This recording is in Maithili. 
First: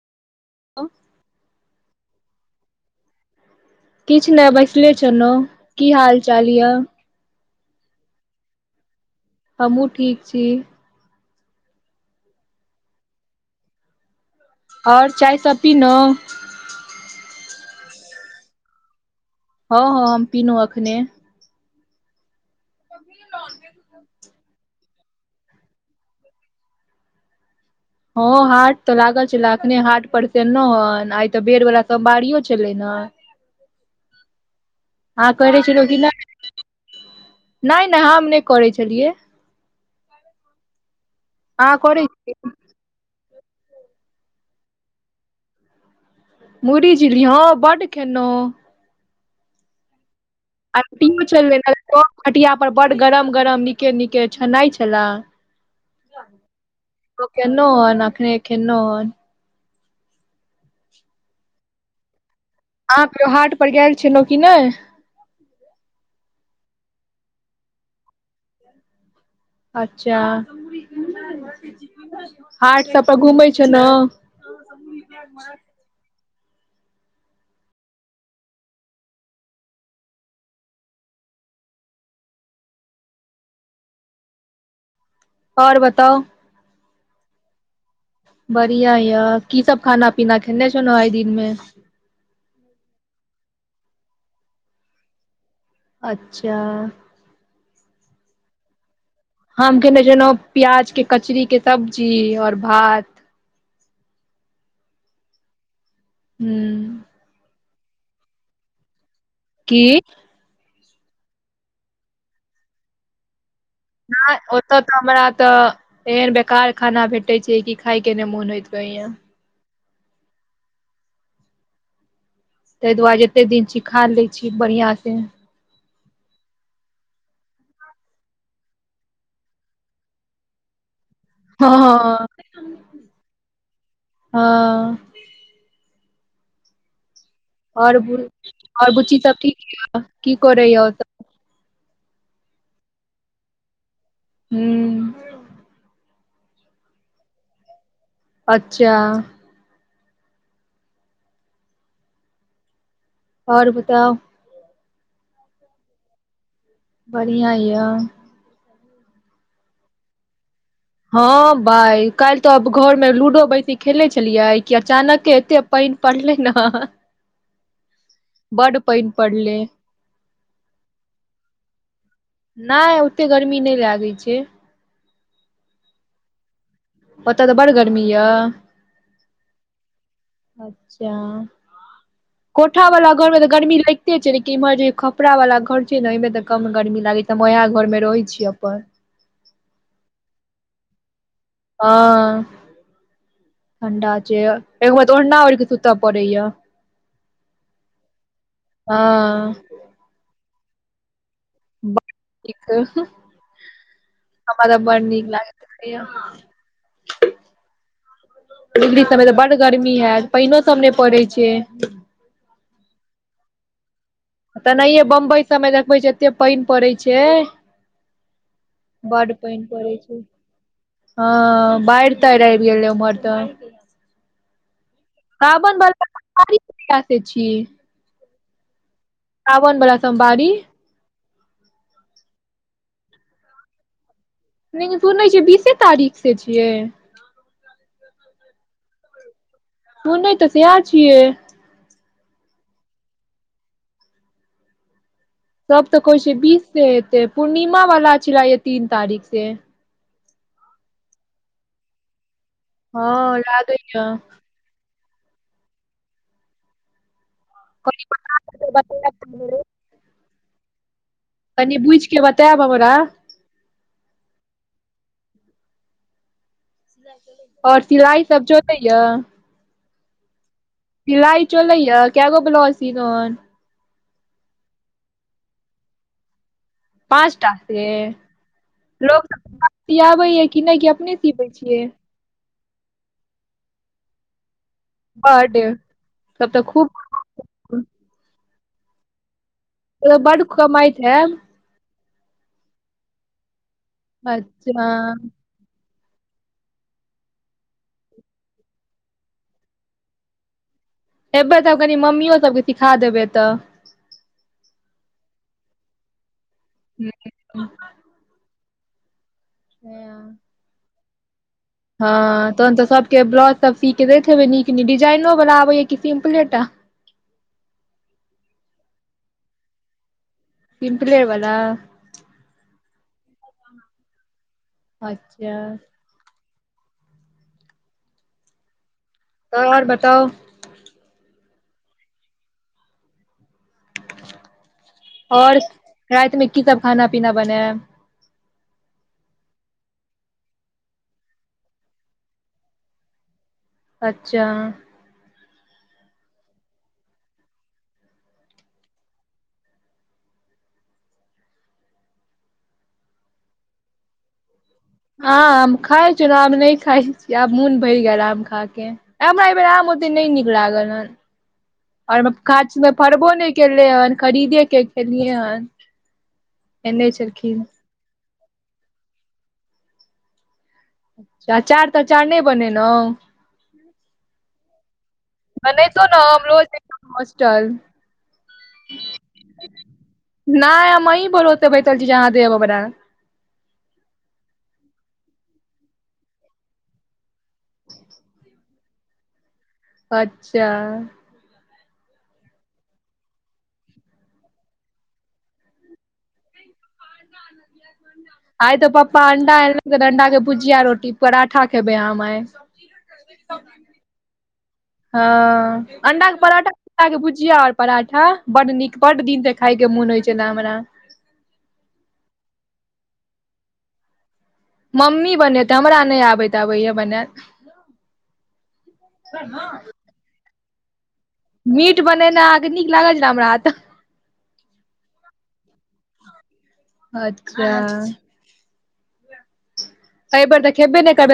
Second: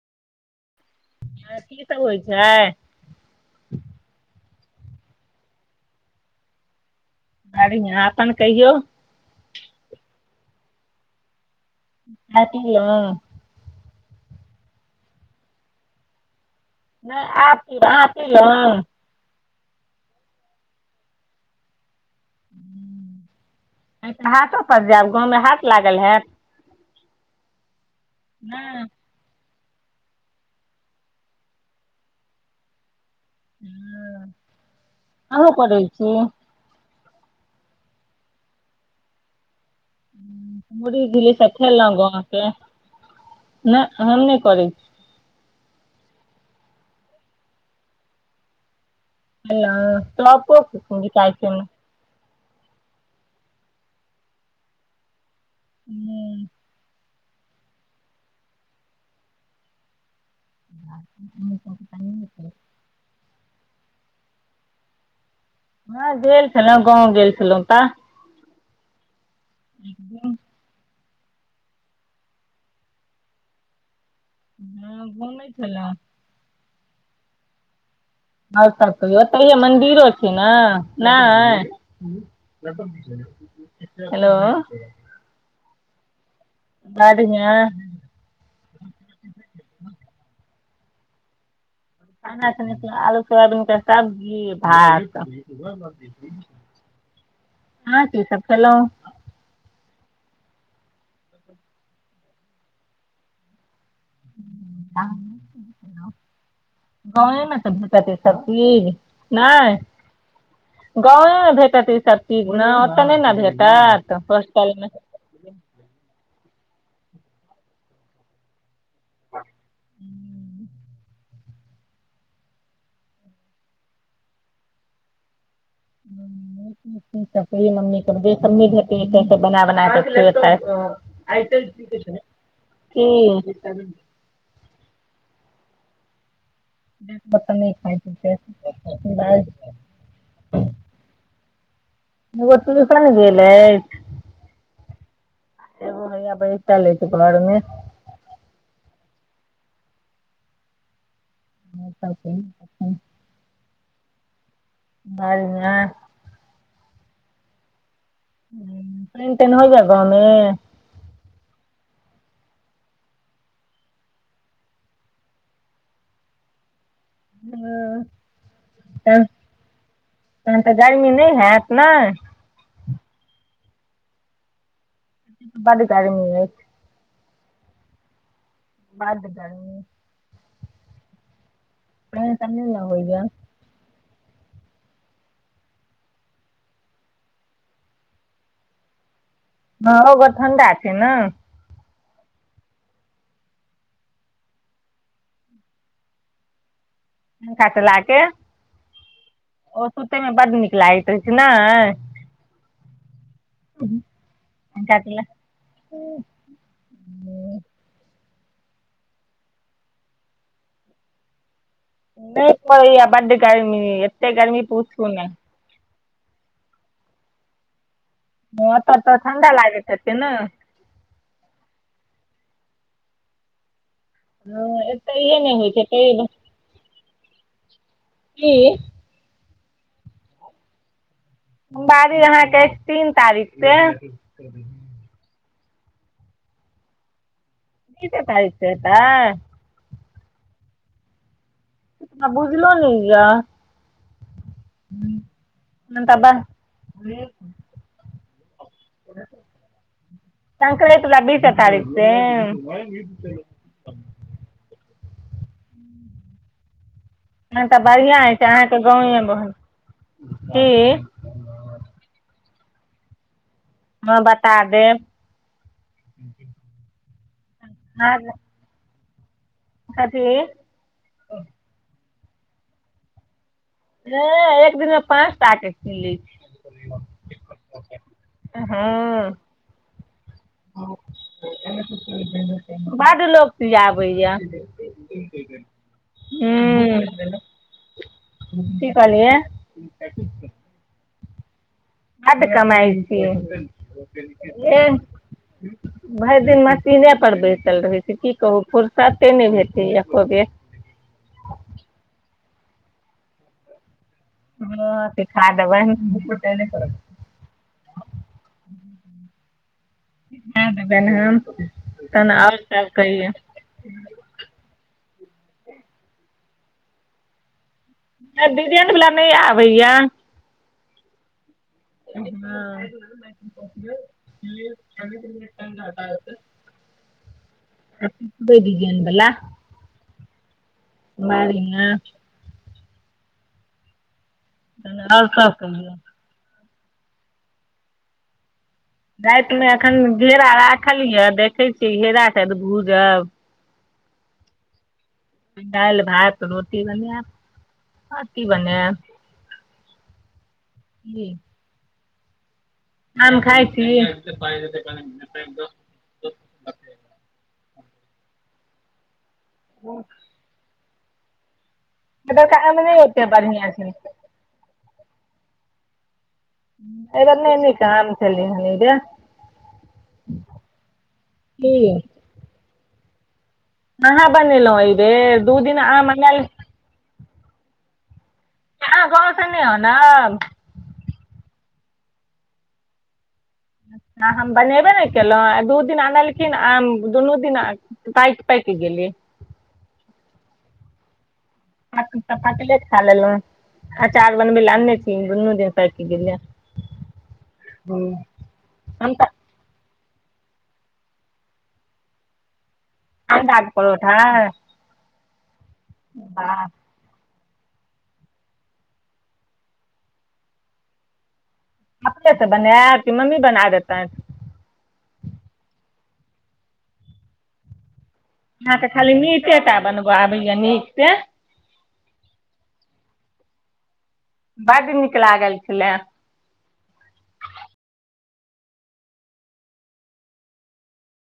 [inaudible] ह की सब होइ छै किछु नहि बैसले छलहुं की हाल चाल यए बढ़ियां आपन कहियौ हमहुँ ठीक छी [unintelligible] और चाय सब पीलौ नई आब पीब आहां पीलौ हँ हँ हम पीनहु अखने आई तऽ हाटो पर जायब गाँवमे हाट लागल हयैत हं हाट नहि तऽ लागल छलाए अखने हाट पर से एलौ हन आइ तऽ बेर् ह वला सोमबड़ियो छलै ने अहां करै छी रोजीना नई नई हम नई करै छलियै मुरही झीली साब अहाँ खेलऔ करै गाम के छियै न हम नई कराई छी मुरही झिल्ली हं बड्ड खेलौं हेलौ [unintelligible] अंतिमे छलै चप हाटिया पर बड गरम गरम नीके नीके छनई छला हूं ओ केलौं हन अखने खेलऔ हन [inaudible] अहां के हाट पर गेल छलहुँ की नहि हँ गेल छलहुँ गाँव गेल छलहुँ तऽ अच्छा हाट सब पर घुमै छैलौं हँ घुमै छला आओर सब कहियौ ओतैयो मन्दिरो छै ने नहि हेलो और बताउ बढियां बढ़ियां य की सब खाना पीना खेने छलौ आइ दिन मे खाना खेने छलौ आलू सुआबीन सब्जी भात अच्छा आहां की सब खेलऔं हम केने छलहुँ प्याज के कचरीके सब्जी और भात आ [inaudible] हूँ गाँव मे तऽ सबजी नहि की गाँव मे भेटत ई सबचीज ओते नहि ने भेटत नहि ओतऽ होस्टलमे तऽ हमरा तऽ एहन बेकार खाना भेटे छै कि खाय के नहि मोन होइत रहैया ताहि दुआरे जते दिन छी खा ले छी बढ़ियां से [inaudible] मम्मी् के बेसन नहि भेटै छै बना बना क खाय आइट भी हँ छै हं हँ बर्तन नहि आओर खाइत छै से। आओर बुच्ची सब ठीक य की करैया ओ [inaudible] एगो टुसन गेल अछि हूँ एगो हैया बैस ल अछि घरमे अच्छा ह सब [inaudible] आओर बताउ बढियां बढ़ियां य पाईन ताईन हो या गाँवमे हँ भाइ काल्हि तऽ आब घरमे लूडो बेैसी खेलैत छलियै कि अचानक एतेक पानि पड़लै ने हं बड पानि त पड़ले तहन तऽ गर्मी नहि हैत ने नहि ओते गर्मी नहि लागैत छै बड़ गर्मी अछि ओतऽ तऽ बड़ गर्मी य बद गरमी अच्छा पानि सब नहि कोठ ने वला होइया घरमे तऽ गर्मी ल गते छै लेकिन इम्हर जे खपरा वाला घर छै ने ओहिमे तऽ कम गर्मी लागैत छै हम ओएह घर मे रहै छी अपन हँ ओ घर ठण्डा छै ने हं ठंडा छै एक बे तऽ ओढ़ना ओढ़िकऽ सुतय पड़ैया पंखा च ला केे हँ ओ सुतैमे बड नीक लागैत रहै छै ने कि क हं हमरा तऽ पंखा बड़ चला नीक लागत रहैया ह नहि [unintelligible] दिल्ली सभमे तऽ बड गर्मी होयत पाइनो सब नहि पड़ैत छै नहि परैया बड गरमी तेनाहिे बंबई सबमे देखबै छै एते पानि पड़ैत छै ह ओतऽ तऽ बड ठण्डा पानि लागैत पड़ै हेतै छै ने हँ बाढ त रहै गेलल मर त हँ एतहिए नहि होइ छै तैयो बस [unintelligible] की सावन बड़ा सोमवारी सोमबारी अहाँके तीन तारीख से नहििन बीसे सुनै छियै बीसे तारीख से छियै बीसे तारिक स हेतै सुनै नै तऽ सेह छियै हमरा बुझलो ने या सब तऽ कहै छै बीस से एेते पूर्णिमा वाला छलै य तीन तारख से संकरैत बला बीसे तारिक से हँ लागै तहन त नहि तऽ बढ़ििया हय छै अहाँके गाव बहुत की कनि बुझ के बतायब हमरा हँ बता देब ओर अहाँ सिलाइ सब जोड़ै या कथी सिलाइ चोलै ह कगो ब्लाउज सीिलोन है एक दिनमे पाँच टाक सी लै पाँचटा से हँ लोकसभ सिियाबैय कि नहि कि अपने सिबै छियै बढ लोक सीआबैया बड तब तऽ खूब ह की कहलियै बड कमइतै हेब बड कमाइ भेल अच्छा भरि दिन मशीने पर बैसल रहै छै की कहू फुरसते नहि भेटै एको बेर एबै तब कनि मम्मो सबके सिखा देबै तऽ ह त खा देबै [unintelligible] ह बनहाम [unintelligible] हँ तहन तऽ सभके ब्लाउज सब सी के दैत हेबै नीक नीक डिजाइनोवला आबैया कि सिम्पले टा नहि डिजाइन बला नहि आबैए सिम्पले बला हँ अच्छा [unintelligible] सिम्पले डिजाइन बला तब आओर बताउ मारिये [unintelligible] आओर कह [unintelligible] राति मे की सब खाना पीना बनेब राति मे अखन घेरा राखल यऽ देखै छियै घेरा के भूजब अच्छा दालि भात रोटी बनेब आओर की बनेब जी आम खाइ छी [inaudible] आम खाइ छी ओना नहि खाइ छी आब मोन भरि गेल आम खा के हमरा एहि बेेर आम ओते नहि नीक लागल हन आओर एतुका काच आम मे नहि ओते फड़बो नहि बढ़िआँ छै केलै हन खरीदे के खेलियै हन एने अहिबेर नहि छलखिन नीक आम छेलै हन एहिबेर अच्छा की अंचार तचार नहि बनेलहुँ कहाँ बनेलौं अइबेर बनैतौं न हम लऽ जइतौं होस्टल [unintelligible] गाँव से नहि आनल नहि हम अहीं भरोसे बैठल छी जे अहाँ देब हमरा आ हम बनेबे नहि केलहुँ आ दू दिन अनलखिन आम दुनू दिना पाइक पाइक गेलै अच्छा [unintelligible] तु तऽ कटलेट खा लेलैं अंचार बनबै लए अनने छीन दुन्नू दिन पाकि गेलै हूंम्म आइ तऽ पप्पा अण्डा [unintelligible] एनलखिन अंडा के भुजिया रोटी पराठा खेबै हम आइ अंडा के परोठा हँ अण्डाके वाह पराठा के भुजिया आओर पराठा बड्ड नीक बड्ड दिन से खाय के मोन होइ छले हमरा अपने से बनैब की मम्मी बना देतथि मम्मी बनेतै हमरा नहि आबै ताबैय बनायल अहाँके खाली मीटे टा बनबऽ आबैया नीक सेे मीट बनेनाइ अहाँके नीक लागल रहै हमरा हाथ बड्ड नीक लागल छलै अच्छा अइ बेर तऽ खैबेने करबै